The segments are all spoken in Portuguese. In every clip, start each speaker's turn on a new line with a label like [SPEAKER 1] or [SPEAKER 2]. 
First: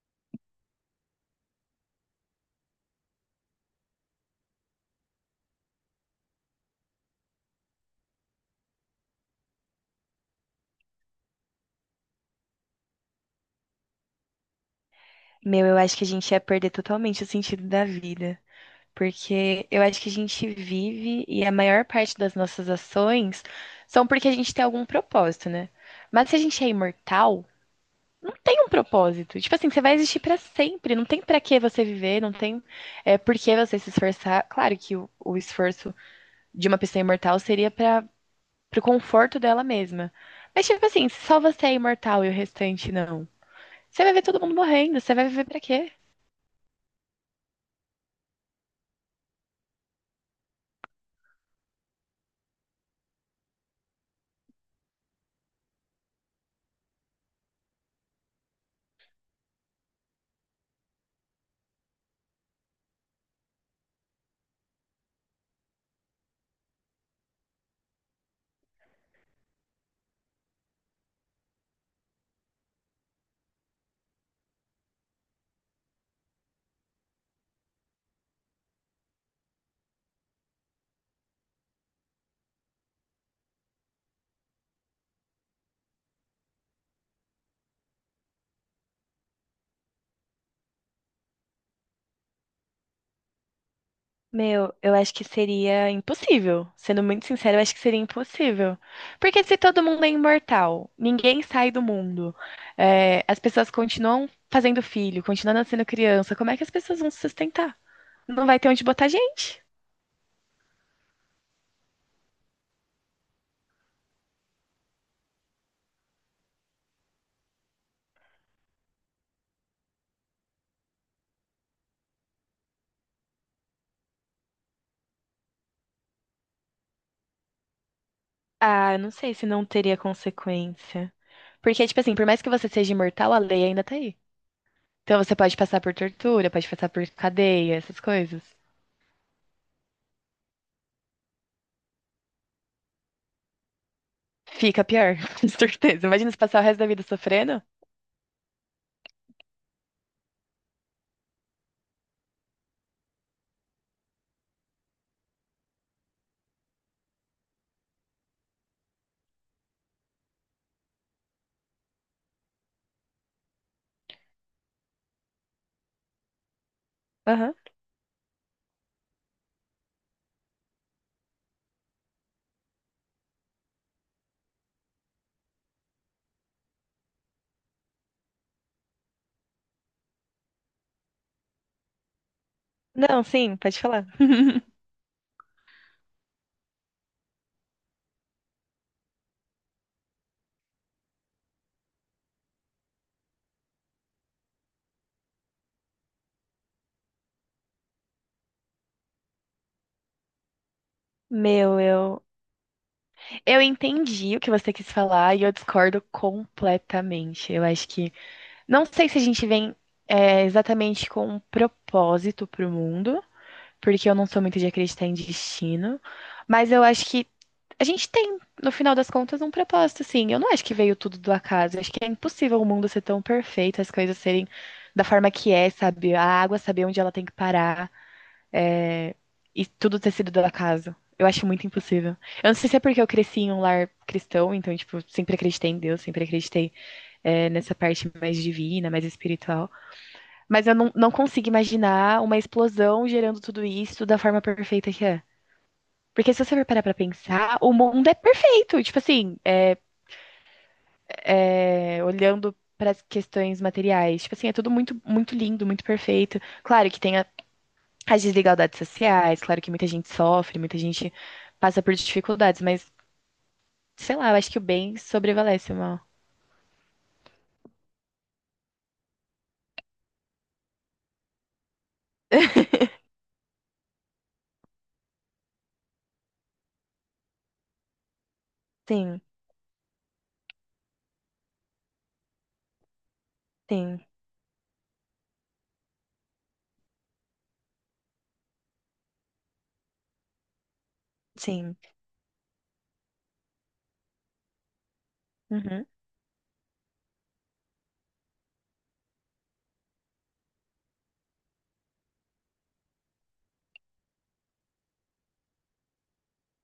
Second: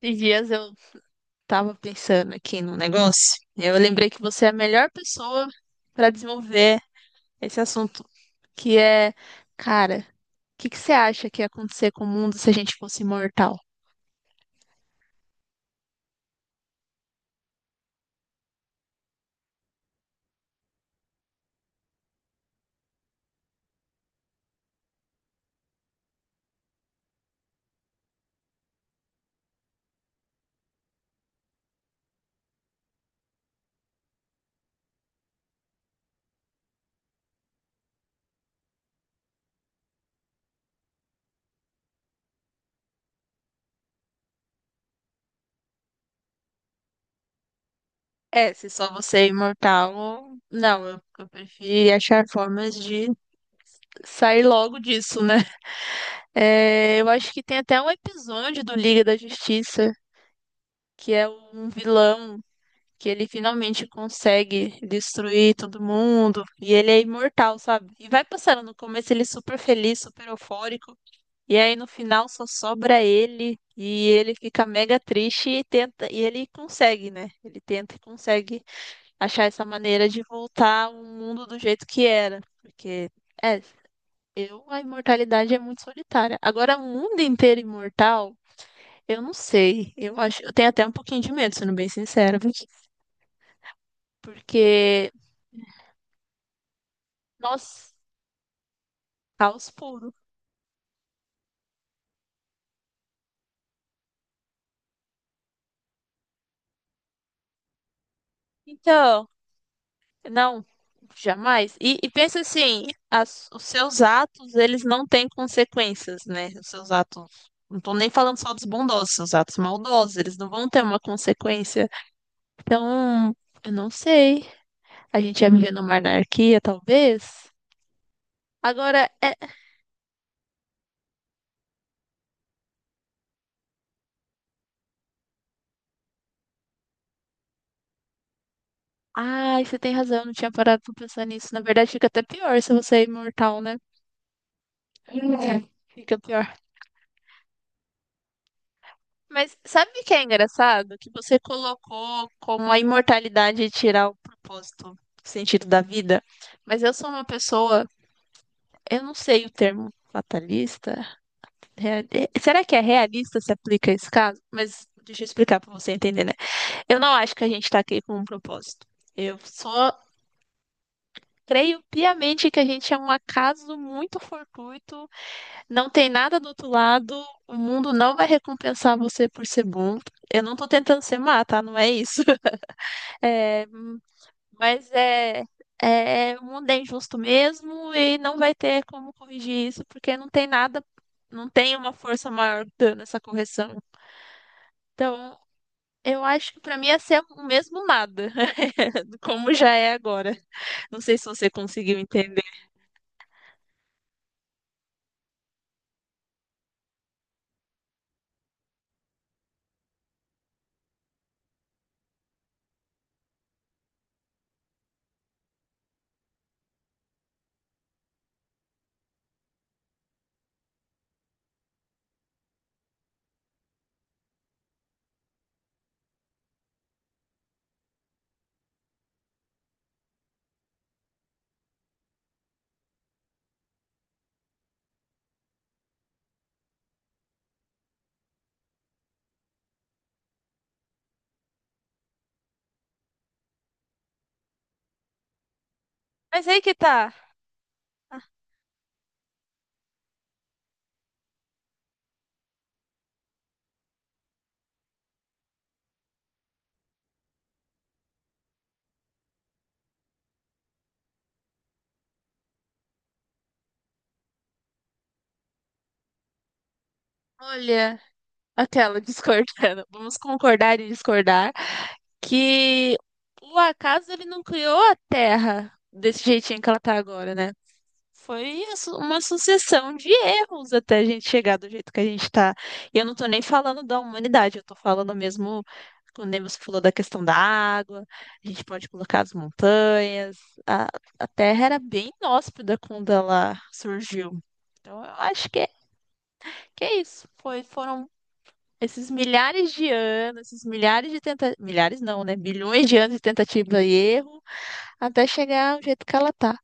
[SPEAKER 1] Esses dias eu tava pensando aqui num negócio. Eu lembrei que você é a melhor pessoa para desenvolver esse assunto, que é, cara, o que que você acha que ia acontecer com o mundo se a gente fosse imortal?
[SPEAKER 2] Meu, eu acho que a gente ia perder totalmente o sentido da vida. Porque eu acho que a gente vive e a maior parte das nossas ações são porque a gente tem algum propósito, né? Mas se a gente é imortal, não tem um propósito. Tipo assim, você vai existir pra sempre, não tem pra que você viver, não tem por que você se esforçar. Claro que o esforço de uma pessoa imortal seria para pro conforto dela mesma. Mas tipo assim, se só você é imortal e o restante não, você vai ver todo mundo morrendo, você vai viver pra quê?
[SPEAKER 1] É, se só você é imortal, não, eu prefiro achar formas de sair logo disso, né? É, eu acho que tem até um episódio do Liga da Justiça que é um vilão que ele finalmente consegue destruir todo mundo e ele é imortal, sabe? E vai passando no começo ele é super feliz, super eufórico, e aí no final só sobra ele e ele fica mega triste e tenta e ele consegue, né? Ele tenta e consegue achar essa maneira de voltar ao mundo do jeito que era, porque é, eu a imortalidade é muito solitária. Agora o mundo inteiro imortal eu não sei. Eu acho, eu tenho até um pouquinho de medo, sendo bem sincera.
[SPEAKER 2] Meu, eu
[SPEAKER 1] Porque,
[SPEAKER 2] acho que seria impossível. Sendo muito sincero, eu acho que
[SPEAKER 1] nossa,
[SPEAKER 2] seria impossível. Porque se
[SPEAKER 1] caos
[SPEAKER 2] todo mundo é
[SPEAKER 1] puro.
[SPEAKER 2] imortal, ninguém sai do mundo, é, as pessoas continuam fazendo filho, continuam nascendo criança, como é que as pessoas vão se sustentar? Não vai ter onde botar
[SPEAKER 1] Então,
[SPEAKER 2] gente.
[SPEAKER 1] não, jamais. E pensa assim, os seus atos, eles não têm consequências, né? Os seus atos, não tô nem falando só dos bondosos, seus atos maldosos, eles não vão ter uma consequência. Então, eu não sei. A gente ia viver numa anarquia, talvez.
[SPEAKER 2] Ah, eu
[SPEAKER 1] Agora,
[SPEAKER 2] não
[SPEAKER 1] é...
[SPEAKER 2] sei se não teria consequência. Porque, tipo assim, por mais que você seja imortal, a lei ainda tá aí. Então você pode passar por tortura, pode passar por cadeia, essas coisas.
[SPEAKER 1] Ai, você tem razão, eu não tinha parado pra pensar nisso. Na verdade, fica até pior se você é imortal, né?
[SPEAKER 2] Fica pior, com
[SPEAKER 1] É.
[SPEAKER 2] certeza.
[SPEAKER 1] Fica
[SPEAKER 2] Imagina se
[SPEAKER 1] pior.
[SPEAKER 2] passar o resto da vida sofrendo.
[SPEAKER 1] Mas sabe o que é engraçado? Que você colocou como a imortalidade tirar o propósito, o sentido da vida. Mas eu sou uma pessoa, eu não sei o termo fatalista. Será que é realista se aplica a esse caso? Mas deixa eu explicar para você entender, né? Eu não acho que a
[SPEAKER 2] Aham.
[SPEAKER 1] gente está aqui com um propósito. Eu só creio piamente que a gente é um acaso muito fortuito, não tem nada do outro lado, o mundo não vai recompensar você por ser bom. Eu não tô tentando ser má, tá? Não é isso.
[SPEAKER 2] Não, sim,
[SPEAKER 1] É,
[SPEAKER 2] pode falar.
[SPEAKER 1] mas o mundo é injusto mesmo e não vai ter como corrigir isso, porque não tem nada, não tem uma força maior dando essa correção. Então, eu acho que para mim ia ser o mesmo nada, como já é agora. Não sei se você
[SPEAKER 2] Meu,
[SPEAKER 1] conseguiu
[SPEAKER 2] eu.
[SPEAKER 1] entender.
[SPEAKER 2] Eu entendi o que você quis falar e eu discordo completamente. Eu acho que. Não sei se a gente vem exatamente com um propósito pro mundo, porque eu não sou muito de acreditar em destino, mas eu acho que a gente tem, no final das contas, um propósito, sim. Eu não acho que veio tudo do acaso. Eu acho que é impossível o mundo ser tão perfeito, as coisas serem da forma que é, sabe? A água saber onde ela tem que parar e tudo ter sido da casa. Eu acho muito impossível. Eu não sei se é porque eu cresci em um lar cristão, então, tipo, sempre acreditei em Deus, sempre acreditei nessa parte mais divina, mais espiritual. Mas eu não consigo imaginar uma explosão gerando tudo isso da forma perfeita que é. Porque se
[SPEAKER 1] Mas
[SPEAKER 2] você
[SPEAKER 1] aí
[SPEAKER 2] for
[SPEAKER 1] que
[SPEAKER 2] parar pra
[SPEAKER 1] tá.
[SPEAKER 2] pensar, o mundo é perfeito. Tipo assim, é, olhando para as questões materiais, tipo assim, é tudo muito, muito lindo, muito perfeito. Claro que tem as desigualdades sociais, claro que muita gente sofre, muita gente passa por dificuldades, mas sei lá, eu acho que o bem sobrevalece o mal.
[SPEAKER 1] Olha, aquela discordando. Vamos concordar e discordar que o acaso ele não criou a Terra desse jeitinho que ela tá agora, né?
[SPEAKER 2] Sim,
[SPEAKER 1] Uma sucessão de erros até a gente chegar do jeito que a gente está. E eu não estou nem falando da
[SPEAKER 2] sim,
[SPEAKER 1] humanidade, eu estou falando mesmo, quando você falou da questão da água, a gente pode colocar as montanhas, a, a Terra
[SPEAKER 2] sim.
[SPEAKER 1] era bem inóspita quando ela surgiu. Então eu acho que
[SPEAKER 2] Uhum.
[SPEAKER 1] que é isso. Foram esses milhares de anos, esses milhares de tentativas, milhares não, né? Bilhões de anos de tentativa e erro, até chegar ao jeito que ela está.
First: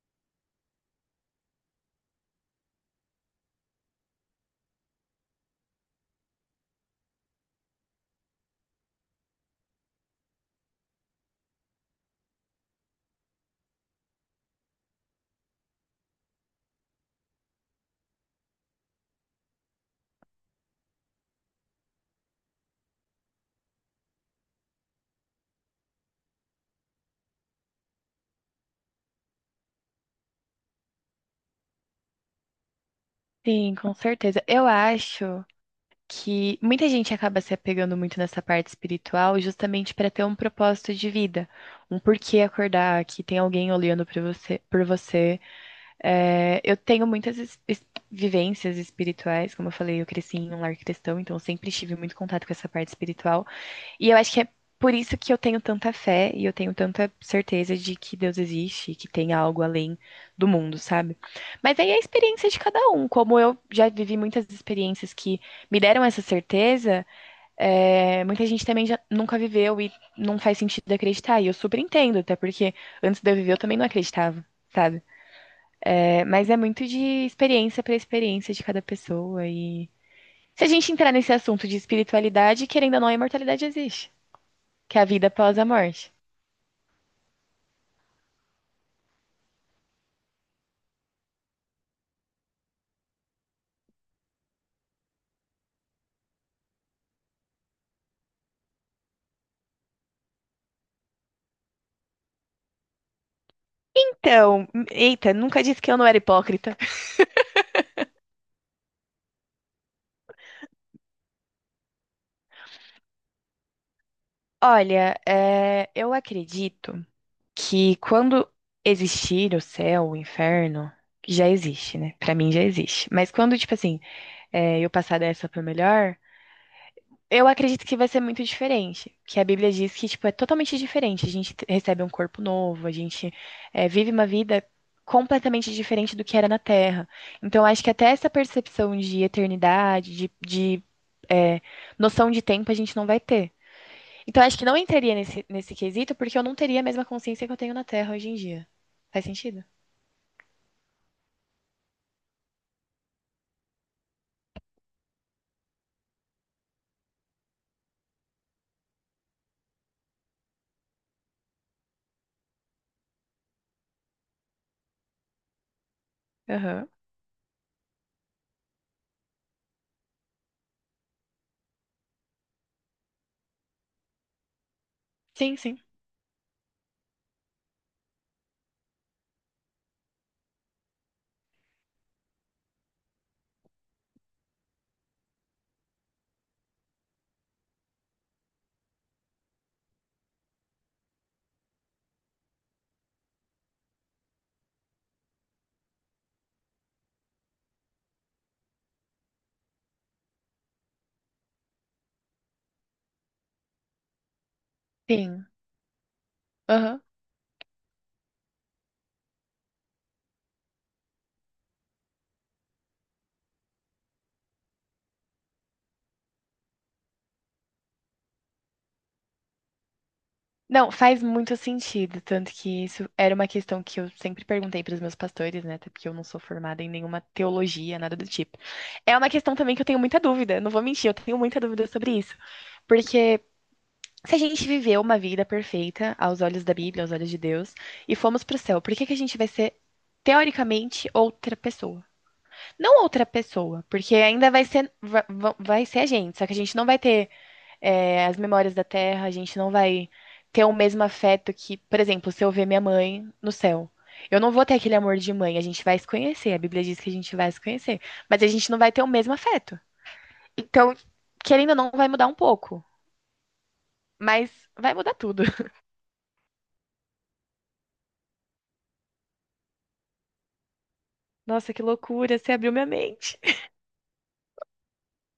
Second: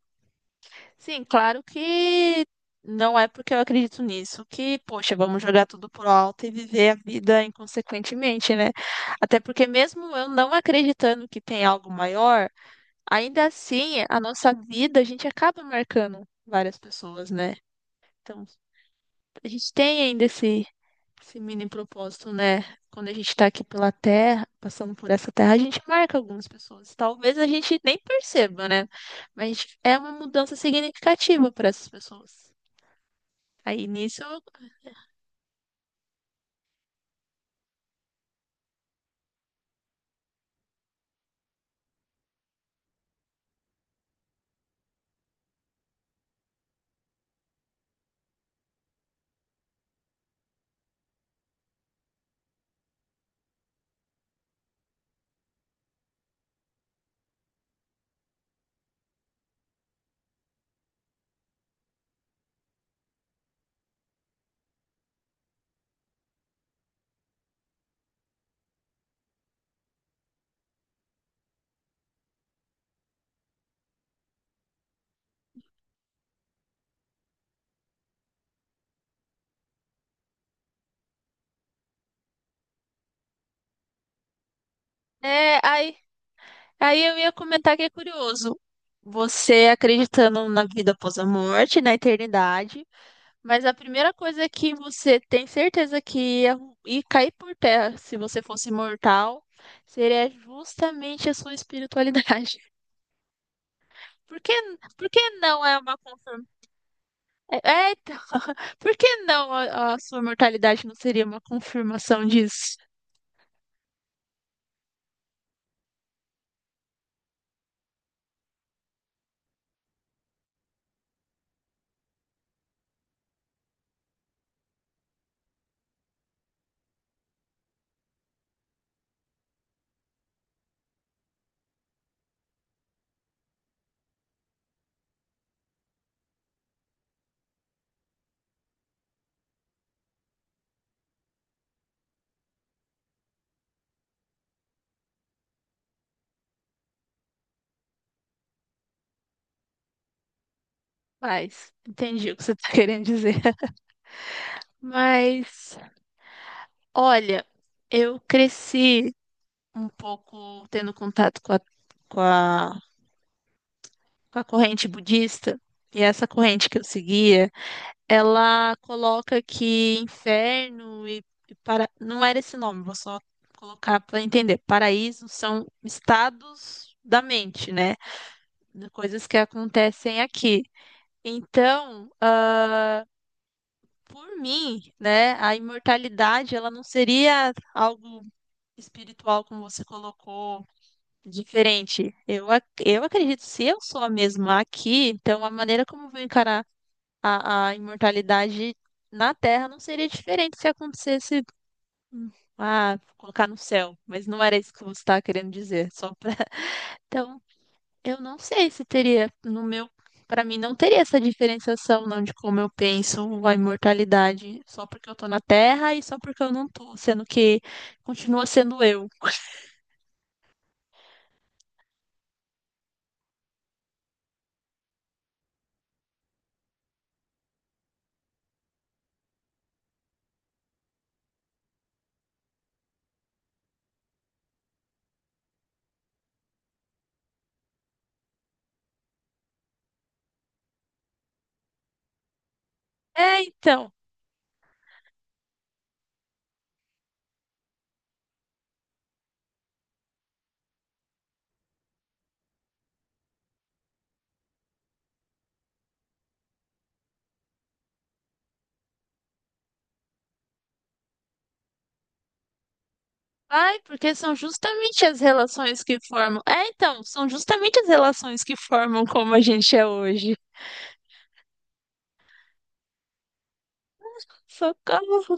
[SPEAKER 1] Sim, claro que não é porque eu acredito nisso que, poxa, vamos jogar tudo pro alto e viver a vida inconsequentemente, né? Até porque mesmo eu não acreditando que tem algo maior, ainda assim, a nossa vida, a gente acaba marcando várias pessoas, né? Então, a gente tem ainda esse mini propósito, né? Quando a gente tá aqui pela terra, passando por essa terra, a gente marca algumas pessoas. Talvez a gente nem perceba, né? Mas é uma mudança significativa para essas pessoas.
[SPEAKER 2] Sim,
[SPEAKER 1] Aí
[SPEAKER 2] com
[SPEAKER 1] nisso,
[SPEAKER 2] certeza. Eu acho que muita gente acaba se apegando muito nessa parte espiritual justamente para ter um propósito de vida, um porquê acordar, que tem alguém olhando para você, por você. É, eu tenho muitas vivências espirituais, como eu falei, eu cresci em um lar cristão, então eu sempre tive muito contato com essa parte espiritual. E eu acho que é por isso que eu tenho tanta fé e eu tenho tanta certeza de que Deus existe, que tem algo além do mundo, sabe? Mas aí é a experiência de cada um. Como eu já vivi muitas experiências que me deram essa certeza, é, muita gente também já nunca viveu e não faz sentido acreditar. E eu super entendo, até porque antes de eu viver eu também não acreditava, sabe? É, mas é muito de experiência para experiência de cada pessoa. E. Se a gente entrar nesse assunto de espiritualidade, querendo ou não, a imortalidade existe. Que é a vida após
[SPEAKER 1] é,
[SPEAKER 2] a
[SPEAKER 1] aí,
[SPEAKER 2] morte.
[SPEAKER 1] aí eu ia comentar que é curioso. Você acreditando na vida após a morte, na eternidade, mas a primeira coisa que você tem certeza que ia cair por terra se você fosse mortal seria justamente a sua espiritualidade. Por que,
[SPEAKER 2] Então,
[SPEAKER 1] por que
[SPEAKER 2] eita, nunca
[SPEAKER 1] não é
[SPEAKER 2] disse que
[SPEAKER 1] uma
[SPEAKER 2] eu não era
[SPEAKER 1] confirmação?
[SPEAKER 2] hipócrita.
[SPEAKER 1] É, é, então, por que não a sua mortalidade não seria uma confirmação disso?
[SPEAKER 2] Olha, é, eu acredito que quando existir o céu, o inferno, que já existe, né? Pra mim já existe. Mas quando, tipo assim, é, eu passar dessa pra melhor, eu acredito que vai ser muito diferente, que a Bíblia diz que, tipo, é totalmente diferente. A gente recebe um corpo novo, a gente vive uma vida completamente diferente do que era na Terra. Então, acho que até essa percepção de eternidade, de, eh, noção de tempo, a gente não vai ter. Então, acho que não entraria nesse quesito, porque eu não teria a mesma consciência que eu tenho na Terra hoje em dia. Faz sentido?
[SPEAKER 1] Mas, entendi o que você está querendo dizer. Mas, olha, eu cresci um pouco tendo contato com a, corrente budista, e essa corrente que eu
[SPEAKER 2] Aham.
[SPEAKER 1] seguia. Ela coloca que inferno e para... Não era esse nome, vou só colocar para entender. Paraíso
[SPEAKER 2] Sim,
[SPEAKER 1] são
[SPEAKER 2] sim.
[SPEAKER 1] estados da mente, né? De coisas que acontecem aqui. Então, por mim, né, a imortalidade, ela não seria algo espiritual, como você colocou, diferente. Eu acredito, se eu sou a mesma aqui, então a maneira como eu vou encarar a imortalidade na Terra não seria diferente se acontecesse, hum, colocar no céu, mas não era isso que você estava
[SPEAKER 2] Sim.
[SPEAKER 1] querendo dizer, só pra...
[SPEAKER 2] Aham.
[SPEAKER 1] Então, eu não sei se teria, no meu, para mim não teria essa diferenciação não de como eu penso a imortalidade, só porque eu tô na Terra e só porque eu não tô, sendo que continua sendo eu.
[SPEAKER 2] Não, faz muito sentido, tanto que isso era uma questão que eu sempre perguntei para os meus pastores, né? Até porque eu não sou formada em nenhuma teologia, nada do tipo. É uma questão também que eu tenho muita dúvida, não vou mentir, eu tenho muita dúvida sobre isso. Porque se a gente viveu uma vida perfeita aos olhos da Bíblia, aos olhos de Deus, e fomos para o céu, por que que a gente vai ser, teoricamente, outra pessoa? Não outra
[SPEAKER 1] É,
[SPEAKER 2] pessoa,
[SPEAKER 1] então.
[SPEAKER 2] porque ainda vai ser, vai ser a gente, só que a gente não vai ter as memórias da Terra, a gente não vai ter o mesmo afeto que, por exemplo, se eu ver minha mãe no céu. Eu não vou ter aquele amor de mãe, a gente vai se conhecer, a Bíblia diz que a gente vai se conhecer, mas a gente não vai ter o mesmo afeto. Então, querendo ou não, vai mudar um pouco,
[SPEAKER 1] Ai, porque são
[SPEAKER 2] mas vai
[SPEAKER 1] justamente
[SPEAKER 2] mudar
[SPEAKER 1] as
[SPEAKER 2] tudo.
[SPEAKER 1] relações que formam. É, então, são justamente as relações que formam como a gente é hoje.
[SPEAKER 2] Nossa, que loucura, você abriu minha mente.
[SPEAKER 1] Socorro!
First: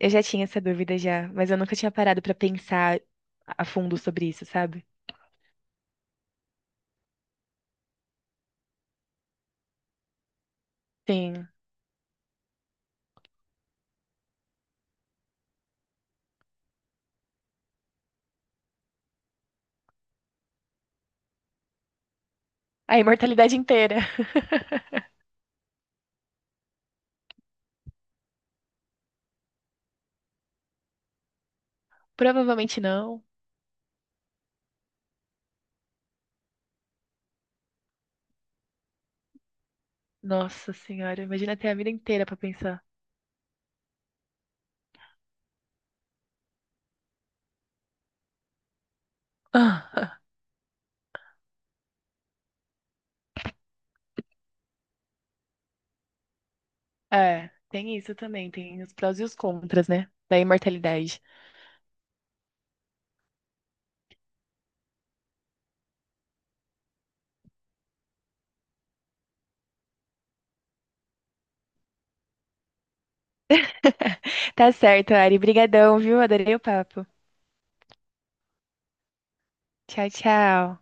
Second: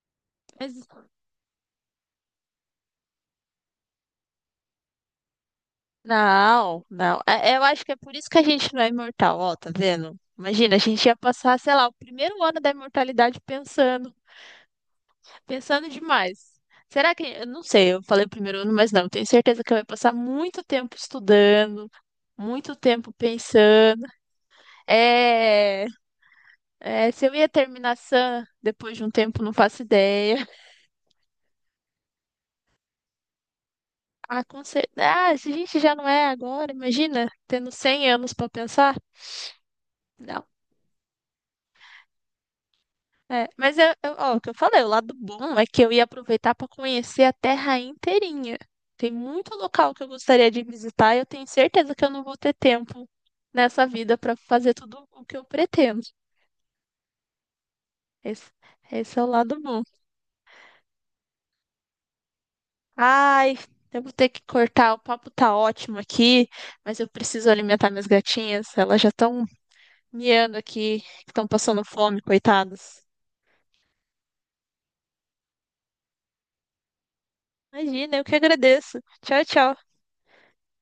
[SPEAKER 2] Eu já tinha essa
[SPEAKER 1] Mas
[SPEAKER 2] dúvida já, mas eu nunca tinha parado pra pensar a fundo sobre isso, sabe?
[SPEAKER 1] não, não. Eu acho que é por isso que a gente não é imortal, ó, tá vendo? Imagina, a gente ia
[SPEAKER 2] Sim.
[SPEAKER 1] passar, sei lá, o primeiro ano da imortalidade pensando, pensando demais. Será que, eu não sei, eu falei primeiro ano, mas não, tenho certeza que eu ia passar muito tempo estudando, muito
[SPEAKER 2] A
[SPEAKER 1] tempo
[SPEAKER 2] imortalidade inteira.
[SPEAKER 1] pensando. É, é, se eu ia terminar sã depois de um tempo, não faço ideia.
[SPEAKER 2] Provavelmente não.
[SPEAKER 1] Ah, com certeza. Ah, se a gente já não é agora, imagina, tendo 100 anos pra pensar.
[SPEAKER 2] Nossa senhora, imagina ter a vida inteira pra pensar.
[SPEAKER 1] É, mas ó, o que eu falei, o lado bom é que eu ia aproveitar para conhecer a terra inteirinha. Tem muito local que eu gostaria de visitar e eu tenho certeza que eu não vou ter tempo nessa vida para fazer tudo o que eu pretendo.
[SPEAKER 2] É, tem isso também,
[SPEAKER 1] Esse,
[SPEAKER 2] tem os
[SPEAKER 1] esse
[SPEAKER 2] prós
[SPEAKER 1] é
[SPEAKER 2] e
[SPEAKER 1] o
[SPEAKER 2] os
[SPEAKER 1] lado bom.
[SPEAKER 2] contras, né? Da imortalidade.
[SPEAKER 1] Ai, eu vou ter que cortar, o papo tá ótimo aqui, mas eu preciso alimentar minhas gatinhas, elas já estão miando aqui, estão passando fome, coitadas.
[SPEAKER 2] Tá certo, Ari. Brigadão, viu? Adorei o papo.
[SPEAKER 1] Imagina, eu que agradeço. Tchau, tchau.
[SPEAKER 2] Tchau, tchau.